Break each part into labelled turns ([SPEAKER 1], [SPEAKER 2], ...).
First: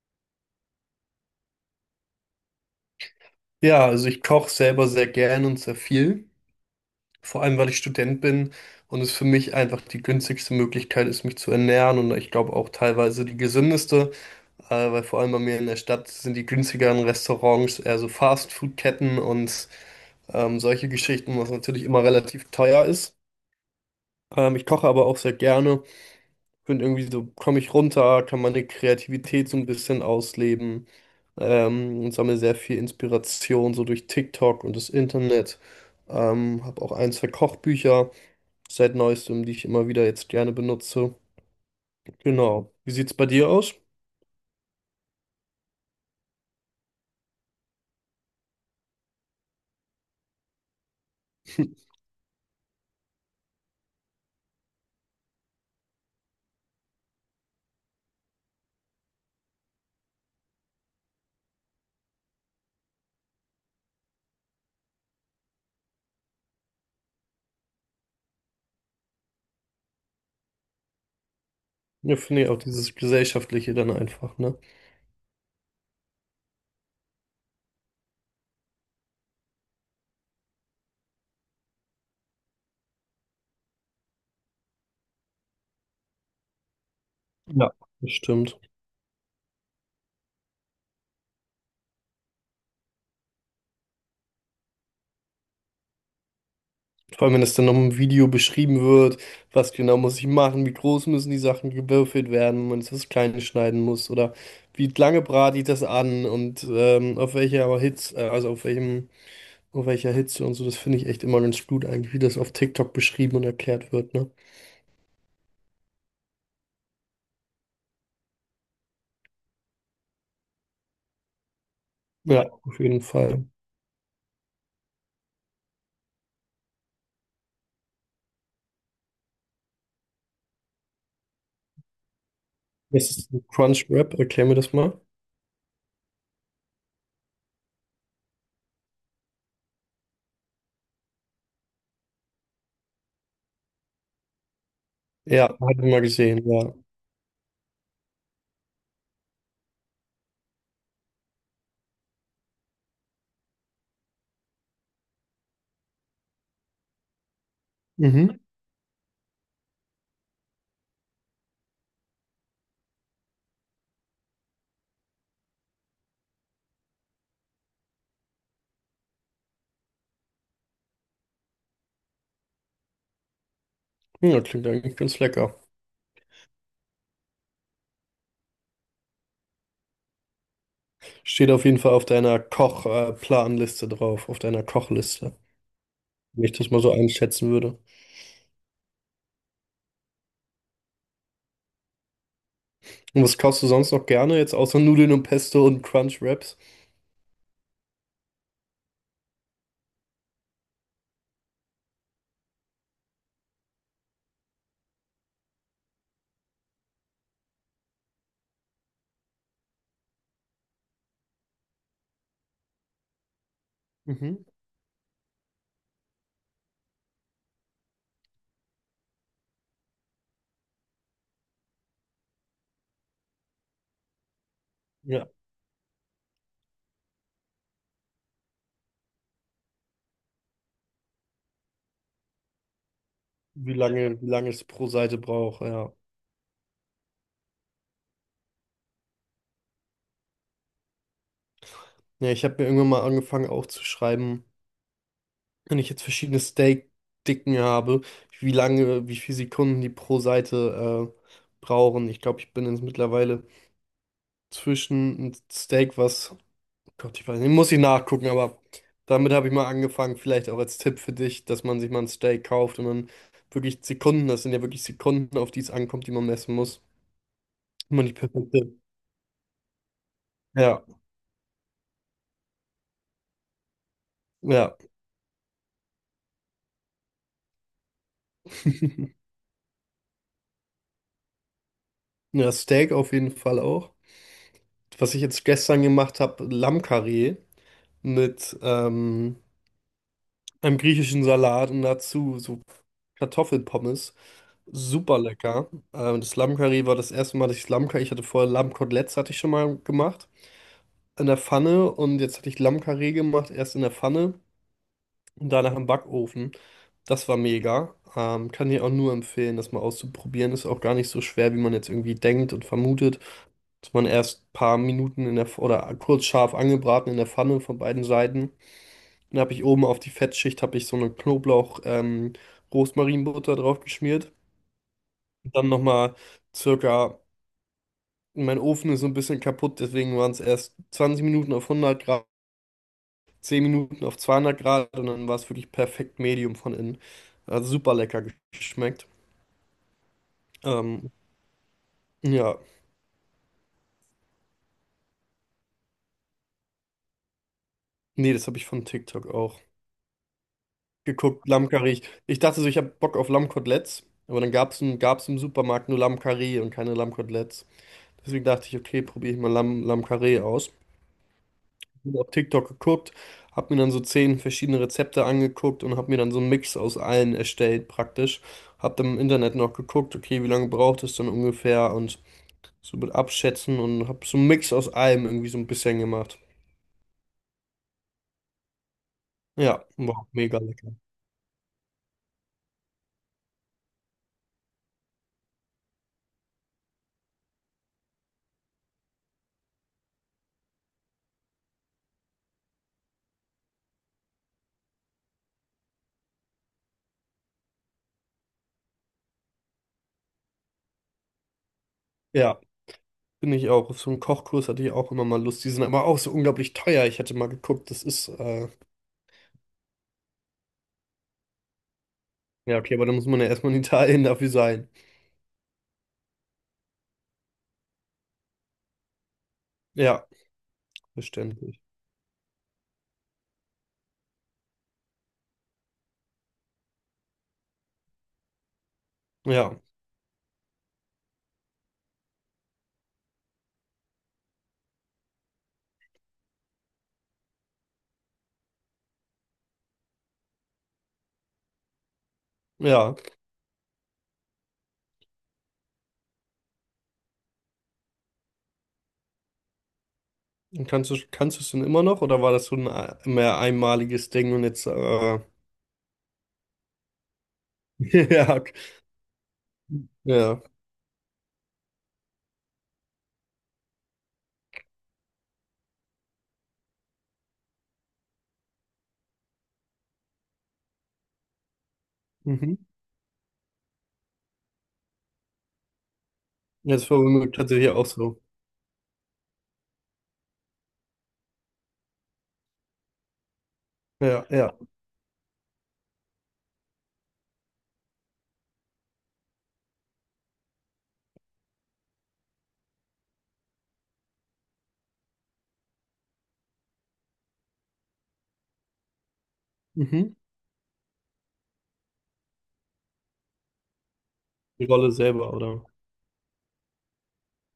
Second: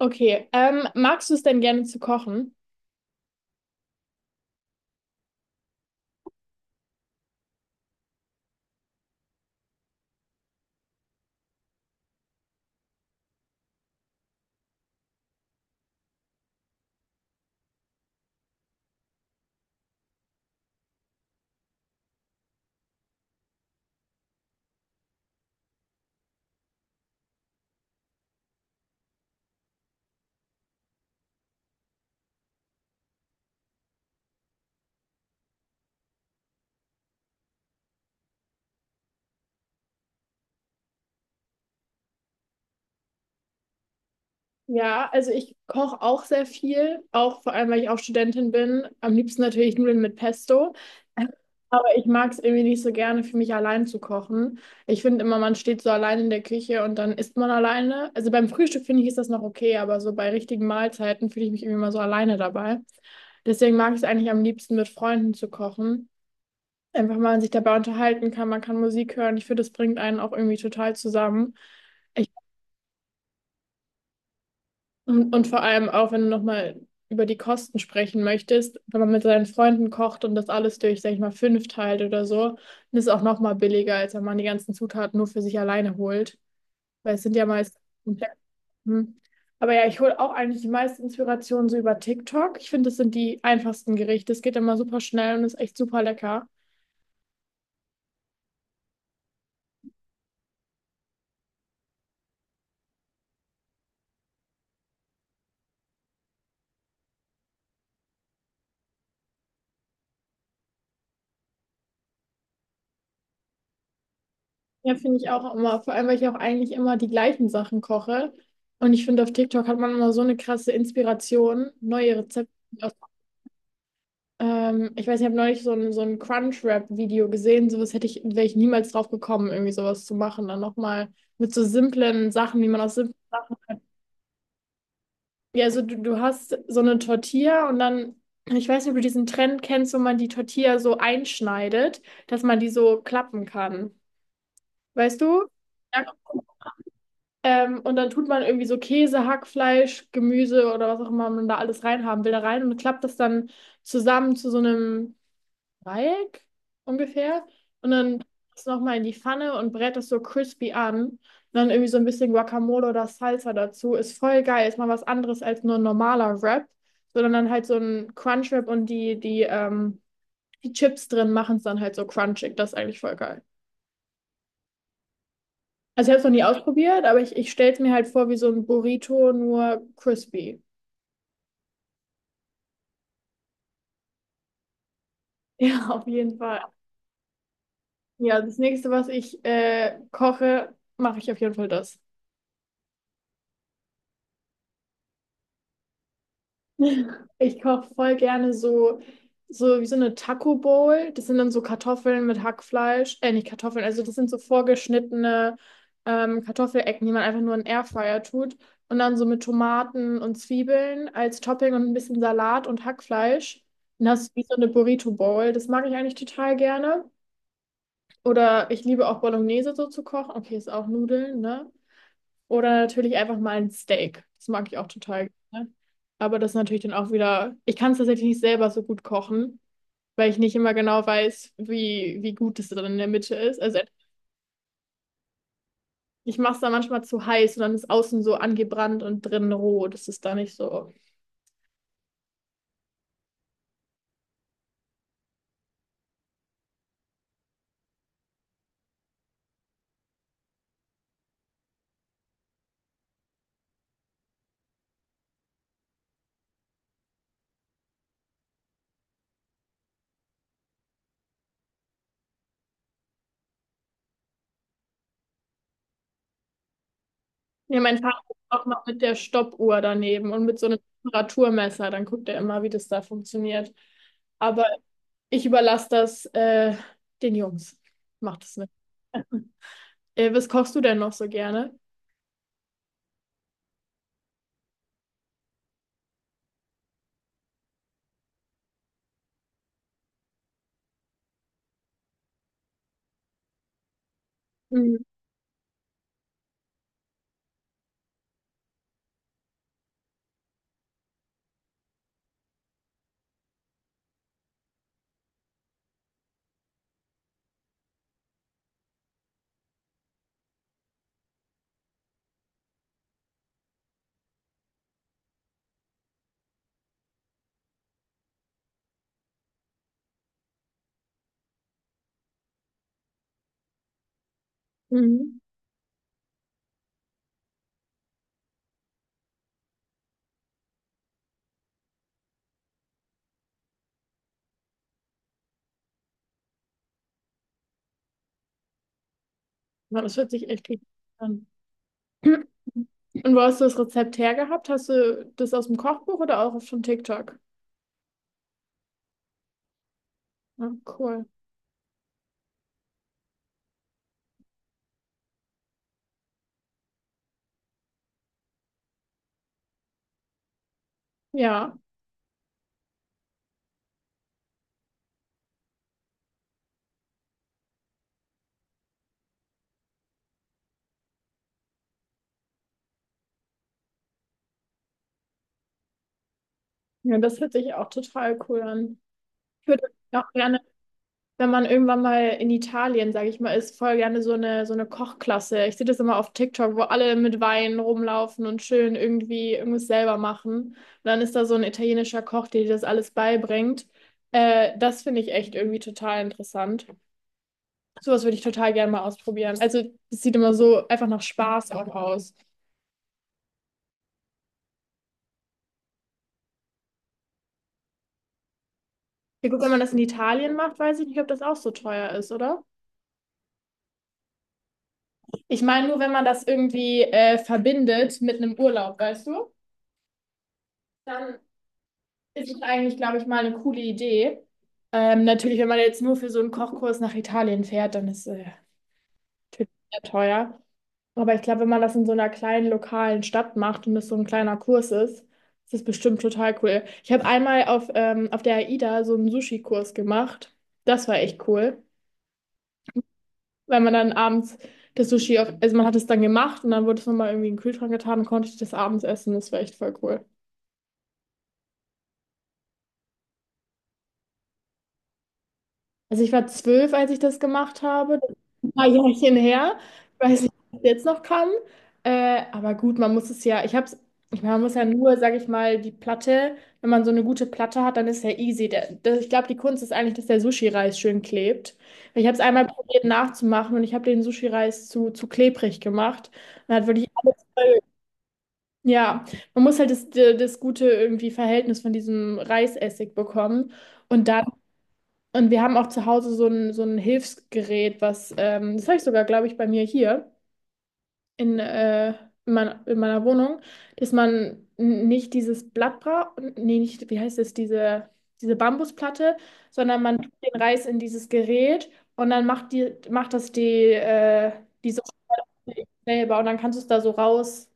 [SPEAKER 1] Okay, magst du es denn gerne zu kochen?
[SPEAKER 2] Ja, also ich koche selber sehr gern und sehr viel, vor allem weil ich Student bin und es für mich einfach die günstigste Möglichkeit ist, mich zu ernähren, und ich glaube auch teilweise die gesündeste, weil vor allem bei mir in der Stadt sind die günstigeren Restaurants eher so Fastfood-Ketten und solche Geschichten, was natürlich immer relativ teuer ist. Ich koche aber auch sehr gerne, und irgendwie so komme ich runter, kann meine Kreativität so ein bisschen ausleben, und sammle sehr viel Inspiration so durch TikTok und das Internet. Habe auch ein, zwei Kochbücher seit neuestem, die ich immer wieder jetzt gerne benutze. Genau. Wie sieht's bei dir aus?
[SPEAKER 1] Ja, also ich koche auch sehr viel, auch vor allem, weil ich auch Studentin bin. Am liebsten natürlich Nudeln mit Pesto. Aber ich mag es irgendwie nicht so gerne, für mich allein zu kochen. Ich finde immer, man steht so allein in der Küche und dann isst man alleine. Also beim Frühstück finde ich, ist das noch okay, aber so bei richtigen Mahlzeiten fühle ich mich irgendwie immer so alleine dabei. Deswegen mag ich es eigentlich am liebsten, mit Freunden zu kochen. Einfach mal sich dabei unterhalten kann, man kann Musik hören. Ich finde, das bringt einen auch irgendwie total zusammen.
[SPEAKER 2] Ja, finde ich auch, dieses Gesellschaftliche dann einfach, ne?
[SPEAKER 1] Und vor allem auch, wenn du nochmal über die Kosten sprechen möchtest, wenn man mit seinen Freunden kocht und das alles durch, sag ich mal, fünf teilt oder so, dann ist es auch nochmal billiger, als wenn man die ganzen Zutaten nur für sich alleine holt. Weil es sind ja
[SPEAKER 2] Ja.
[SPEAKER 1] meist komplett.
[SPEAKER 2] Bestimmt.
[SPEAKER 1] Hm. Aber ja, ich hole auch eigentlich die meiste Inspiration so über TikTok. Ich finde, das sind die einfachsten Gerichte. Es geht immer super schnell und ist echt super lecker.
[SPEAKER 2] Vor allem, wenn es dann noch im Video beschrieben wird, was genau muss ich machen, wie groß müssen die Sachen gewürfelt werden, wenn man es, was Kleines schneiden muss, oder wie lange brate ich das an und auf welcher Hitze, also auf welcher Hitze und so. Das finde ich echt immer ganz gut eigentlich, wie das auf TikTok beschrieben und erklärt wird, ne?
[SPEAKER 1] Ja, finde ich auch immer, vor allem, weil ich auch eigentlich immer die gleichen Sachen koche. Und ich finde, auf TikTok hat man immer so eine krasse Inspiration, neue Rezepte.
[SPEAKER 2] Ja, auf jeden Fall.
[SPEAKER 1] Ich weiß, ich habe neulich so ein Crunchwrap-Video gesehen. Sowas hätte ich, wäre ich niemals drauf gekommen, irgendwie sowas zu machen. Dann nochmal mit so simplen Sachen, wie man aus
[SPEAKER 2] Das
[SPEAKER 1] simplen
[SPEAKER 2] ist ein
[SPEAKER 1] Sachen.
[SPEAKER 2] Crunchwrap, erklär mir das mal.
[SPEAKER 1] Ja, also du hast so eine Tortilla und dann, ich weiß nicht, ob du diesen Trend kennst, wo man die Tortilla so einschneidet, dass man die so klappen kann. Weißt du?
[SPEAKER 2] Ja, habe ich mal
[SPEAKER 1] Ja.
[SPEAKER 2] gesehen, ja.
[SPEAKER 1] Und dann tut man irgendwie so Käse, Hackfleisch, Gemüse oder was auch immer man da alles reinhaben will, da rein und klappt das dann zusammen zu so einem Dreieck ungefähr. Und dann
[SPEAKER 2] Mhm.
[SPEAKER 1] das nochmal in die Pfanne und brät das so crispy an. Und dann irgendwie so ein bisschen Guacamole oder Salsa dazu. Ist voll geil. Ist mal was anderes als nur ein normaler Wrap. Sondern dann halt so ein Crunchwrap und die Chips drin machen es dann halt so crunchig. Das ist eigentlich voll geil.
[SPEAKER 2] Ja, klingt eigentlich ganz lecker.
[SPEAKER 1] Also ich habe es noch nie ausprobiert, aber ich stelle es mir halt vor wie so ein Burrito, nur crispy.
[SPEAKER 2] Steht auf jeden Fall auf deiner Koch-Planliste drauf, auf deiner Kochliste,
[SPEAKER 1] Ja, auf jeden
[SPEAKER 2] wenn ich
[SPEAKER 1] Fall.
[SPEAKER 2] das mal so einschätzen würde.
[SPEAKER 1] Ja, das nächste, was ich koche, mache ich auf jeden Fall das.
[SPEAKER 2] Und was kaufst du sonst noch gerne, jetzt außer Nudeln und Pesto und Crunch Wraps?
[SPEAKER 1] Ich koche voll gerne so wie so eine Taco Bowl. Das sind dann so Kartoffeln mit Hackfleisch. Nicht Kartoffeln, also das sind so vorgeschnittene Kartoffelecken, die man einfach nur in den Airfryer tut. Und dann so mit Tomaten und Zwiebeln als Topping und ein bisschen Salat und Hackfleisch. Dann hast du wie
[SPEAKER 2] Mhm.
[SPEAKER 1] so eine Burrito Bowl. Das mag ich eigentlich total gerne. Oder ich liebe auch Bolognese so zu kochen. Okay, ist auch Nudeln, ne? Oder natürlich einfach mal ein Steak. Das mag ich auch
[SPEAKER 2] Ja,
[SPEAKER 1] total gerne. Aber das ist natürlich dann auch wieder, ich kann es tatsächlich nicht selber so gut kochen, weil ich nicht immer genau weiß, wie gut es dann in der Mitte ist. Also
[SPEAKER 2] wie lange es pro Seite braucht, ja.
[SPEAKER 1] ich mache es dann manchmal zu heiß und dann ist außen so angebrannt und drinnen roh. Das ist da nicht so.
[SPEAKER 2] Ja, ich habe mir irgendwann mal angefangen aufzuschreiben, wenn ich jetzt verschiedene Steak-Dicken habe, wie lange, wie viele Sekunden die pro Seite brauchen. Ich glaube, ich bin jetzt mittlerweile zwischen ein Steak, was, Gott, ich weiß nicht, muss ich nachgucken, aber damit habe ich mal angefangen, vielleicht auch als Tipp für dich, dass man sich mal ein Steak kauft und dann wirklich Sekunden, das sind ja wirklich Sekunden, auf die es ankommt, die man messen muss.
[SPEAKER 1] Ja, mein
[SPEAKER 2] Immer die
[SPEAKER 1] Vater ist auch
[SPEAKER 2] perfekte.
[SPEAKER 1] noch mit der Stoppuhr daneben und mit so einem
[SPEAKER 2] Ja,
[SPEAKER 1] Temperaturmesser. Dann guckt er immer, wie das da funktioniert. Aber
[SPEAKER 2] ja.
[SPEAKER 1] ich überlasse das den Jungs. Macht es nicht. Was kochst du denn noch so gerne?
[SPEAKER 2] Ja, Steak auf jeden Fall auch. Was ich jetzt gestern gemacht habe, Lammkarree mit einem griechischen Salat und dazu so Kartoffelpommes.
[SPEAKER 1] Mhm.
[SPEAKER 2] Super lecker. Das Lammkarree war das erste Mal, dass ich Lammkarree, ich hatte vorher Lammkoteletts, hatte ich schon mal gemacht in der Pfanne, und jetzt hatte ich Lammkarree gemacht, erst in der Pfanne und danach im Backofen. Das war mega. Kann ich auch nur empfehlen, das mal auszuprobieren. Ist auch gar nicht so schwer, wie man jetzt irgendwie denkt und vermutet. Dass man erst ein paar Minuten in der, oder kurz scharf angebraten in der Pfanne von beiden Seiten. Dann habe ich, oben auf die Fettschicht habe ich so eine Knoblauch-, Rosmarinbutter drauf geschmiert.
[SPEAKER 1] Mhm.
[SPEAKER 2] Und dann nochmal circa, mein Ofen ist so ein bisschen kaputt, deswegen waren es erst 20 Minuten auf 100 Grad. 10 Minuten auf 200 Grad, und dann war es wirklich perfekt Medium von innen. Hat super lecker geschmeckt.
[SPEAKER 1] Ja, das hört sich echt richtig
[SPEAKER 2] Ähm,
[SPEAKER 1] an.
[SPEAKER 2] ja,
[SPEAKER 1] Und wo hast du das Rezept hergehabt? Hast du das aus dem Kochbuch oder auch von TikTok?
[SPEAKER 2] nee, das habe ich von TikTok auch
[SPEAKER 1] Ja, cool.
[SPEAKER 2] geguckt. Lammkarree. Ich dachte so, ich habe Bock auf Lammkoteletts, aber dann gab's im Supermarkt nur Lammkarree und keine Lammkoteletts. Deswegen dachte ich, okay, probiere ich mal Lammkarree aus.
[SPEAKER 1] Ja,
[SPEAKER 2] Hab auf TikTok geguckt, habe mir dann so 10 verschiedene Rezepte angeguckt und habe mir dann so einen Mix aus allen erstellt praktisch. Habe dann im Internet noch geguckt, okay, wie lange braucht es dann ungefähr, und so mit Abschätzen, und habe so einen Mix aus allem irgendwie so ein bisschen gemacht.
[SPEAKER 1] ja, das hört sich auch total cool an. Ich würde
[SPEAKER 2] Ja, war
[SPEAKER 1] auch
[SPEAKER 2] mega
[SPEAKER 1] gerne
[SPEAKER 2] lecker.
[SPEAKER 1] wenn man irgendwann mal in Italien, sage ich mal, ist, voll gerne so eine Kochklasse. Ich sehe das immer auf TikTok, wo alle mit Wein rumlaufen und schön irgendwie irgendwas selber machen. Und dann ist da so ein italienischer Koch, der dir das alles beibringt. Das finde ich echt irgendwie total interessant. Sowas würde ich total gerne mal ausprobieren. Also, es sieht immer so einfach nach Spaß auch aus.
[SPEAKER 2] Ja, bin ich auch. Auf so einen Kochkurs hatte ich auch immer mal Lust. Die sind aber auch so unglaublich teuer. Ich hatte mal geguckt, das ist,
[SPEAKER 1] Ja, gut, wenn man das in Italien macht, weiß ich nicht, ob das auch so teuer ist, oder?
[SPEAKER 2] ja, okay, aber da muss man ja erstmal in Italien dafür sein.
[SPEAKER 1] Ich meine nur, wenn man das irgendwie verbindet mit einem Urlaub, weißt du?
[SPEAKER 2] Ja,
[SPEAKER 1] Dann
[SPEAKER 2] verständlich.
[SPEAKER 1] Es ist eigentlich, glaube ich, mal eine coole Idee. Natürlich, wenn man jetzt nur für so einen Kochkurs nach Italien fährt, dann ist es natürlich
[SPEAKER 2] Ja,
[SPEAKER 1] sehr teuer. Aber ich glaube, wenn man das in so einer kleinen lokalen Stadt macht und es so ein kleiner Kurs ist, ist das bestimmt total cool. Ich habe einmal auf der AIDA so einen Sushi-Kurs gemacht. Das war echt cool,
[SPEAKER 2] ja.
[SPEAKER 1] weil man dann abends das Sushi, auf, also man hat es dann gemacht und dann wurde es nochmal irgendwie in den Kühlschrank getan und konnte ich das abends essen. Das war echt voll cool.
[SPEAKER 2] Und kannst du es denn immer noch, oder war das so ein mehr einmaliges Ding und jetzt,
[SPEAKER 1] Also ich war 12, als ich das gemacht habe. Das ist
[SPEAKER 2] ja,
[SPEAKER 1] ein
[SPEAKER 2] okay.
[SPEAKER 1] paar Jährchen her. Ich weiß nicht, ob
[SPEAKER 2] Ja,
[SPEAKER 1] ich das jetzt noch kann. Aber gut, man muss es ja, ich hab's, ich meine, man muss ja nur, sag ich mal, die Platte, wenn man so eine gute Platte hat, dann ist ja easy. Der, der, ich glaube, die Kunst ist eigentlich, dass der Sushi-Reis schön klebt. Weil ich habe es einmal
[SPEAKER 2] mhm.
[SPEAKER 1] probiert nachzumachen und ich habe den Sushi-Reis zu klebrig gemacht. Und hat
[SPEAKER 2] Jetzt
[SPEAKER 1] wirklich alles
[SPEAKER 2] vermögen
[SPEAKER 1] voll.
[SPEAKER 2] tatsächlich auch so.
[SPEAKER 1] Ja, man muss halt das, das gute irgendwie Verhältnis von diesem Reisessig bekommen. Und da
[SPEAKER 2] Ja, ja,
[SPEAKER 1] wir haben auch zu Hause so ein Hilfsgerät, was, das habe ich sogar, glaube ich, bei mir hier in, äh, in meiner Wohnung, dass man nicht dieses Blatt braucht, nee, nicht, wie heißt es, diese, diese Bambusplatte, sondern man tut
[SPEAKER 2] mhm.
[SPEAKER 1] den Reis in dieses Gerät und dann macht die, macht das die, äh,
[SPEAKER 2] Die
[SPEAKER 1] diese
[SPEAKER 2] Rolle selber, oder?
[SPEAKER 1] Rolle selber und dann kannst du es da so raus.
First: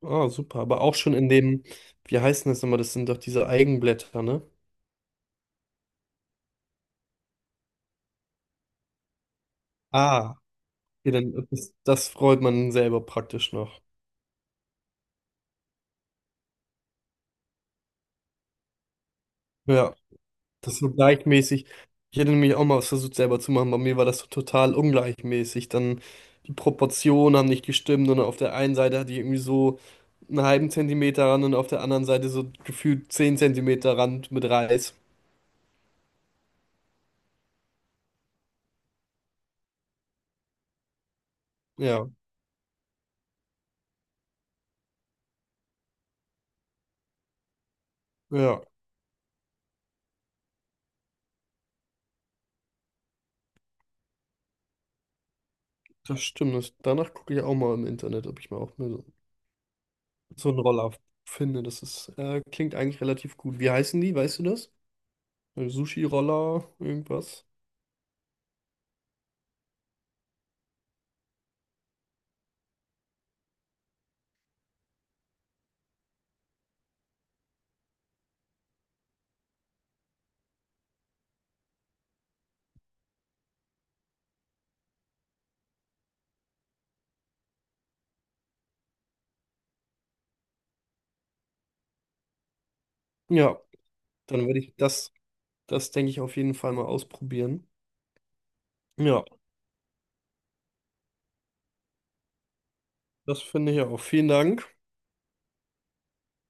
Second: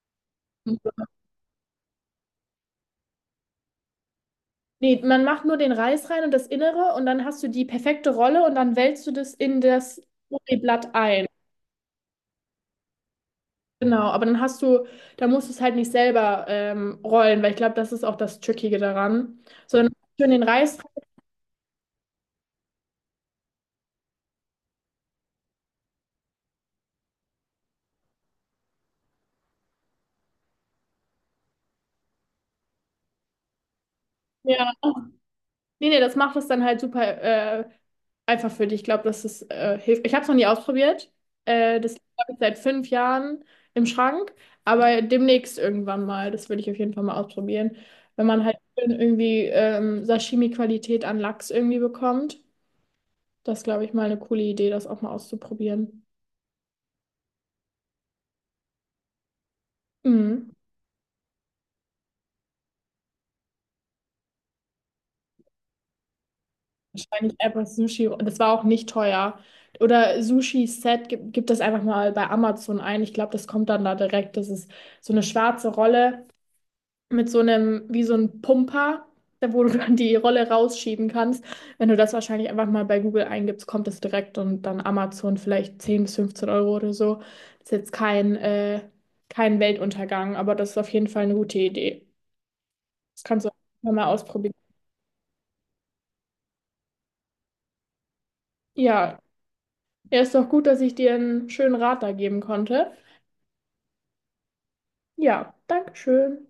[SPEAKER 2] Ah, super. Aber auch schon in dem, wie heißen das immer? Das sind doch diese Eigenblätter, ne?
[SPEAKER 1] Nee, man macht nur den Reis rein und das Innere und dann hast du die perfekte Rolle und dann wälzt du das in das
[SPEAKER 2] Ah.
[SPEAKER 1] Blatt
[SPEAKER 2] Okay,
[SPEAKER 1] ein.
[SPEAKER 2] dann, das, das freut man selber praktisch noch.
[SPEAKER 1] Genau, aber dann hast du, da musst du es halt nicht selber rollen, weil ich glaube, das ist auch das Trickige daran. Sondern
[SPEAKER 2] Ja,
[SPEAKER 1] schön den
[SPEAKER 2] das
[SPEAKER 1] Reis.
[SPEAKER 2] ist so gleichmäßig. Ich hätte nämlich auch mal was versucht selber zu machen. Bei mir war das so total ungleichmäßig. Dann die Proportionen haben nicht gestimmt, und auf der einen Seite hatte ich irgendwie so einen halben Zentimeter Rand, und auf der anderen Seite so gefühlt 10 Zentimeter Rand mit
[SPEAKER 1] Ja.
[SPEAKER 2] Reis.
[SPEAKER 1] Nee, nee, das macht es dann halt super äh, einfach für dich. Ich glaube, das ist hilft. Ich habe es noch nie ausprobiert. Das
[SPEAKER 2] Ja,
[SPEAKER 1] habe ich seit 5 Jahren im Schrank, aber demnächst irgendwann mal. Das würde ich auf jeden Fall mal ausprobieren. Wenn man halt
[SPEAKER 2] ja,
[SPEAKER 1] schön irgendwie Sashimi-Qualität an Lachs irgendwie bekommt, das glaube ich mal eine coole Idee, das auch mal auszuprobieren.
[SPEAKER 2] das stimmt. Das, danach gucke ich auch mal im Internet, ob ich mal auch mal so
[SPEAKER 1] Mhm.
[SPEAKER 2] einen Roller finde. Das ist, klingt eigentlich relativ gut. Wie heißen die? Weißt du das? Sushi-Roller,
[SPEAKER 1] Wahrscheinlich
[SPEAKER 2] irgendwas.
[SPEAKER 1] einfach Sushi. Das war auch nicht teuer. Oder Sushi-Set, gib das einfach mal bei Amazon ein. Ich glaube, das kommt dann da direkt. Das ist so eine schwarze Rolle mit so einem, wie so ein Pumper, da wo du dann die Rolle rausschieben kannst. Wenn du das wahrscheinlich einfach mal bei Google eingibst, kommt das direkt und dann Amazon vielleicht 10 bis 15 Euro oder so. Ist jetzt kein, kein Weltuntergang, aber das ist auf jeden Fall eine gute Idee. Das kannst du
[SPEAKER 2] Ja,
[SPEAKER 1] auch mal
[SPEAKER 2] dann
[SPEAKER 1] ausprobieren.
[SPEAKER 2] werde ich das, das denke ich auf jeden Fall mal ausprobieren.
[SPEAKER 1] Ja,
[SPEAKER 2] Ja,
[SPEAKER 1] Ja, ist doch gut, dass ich dir einen schönen Rat da geben konnte.
[SPEAKER 2] das finde ich auch. Vielen Dank.
[SPEAKER 1] Ja, Dankeschön.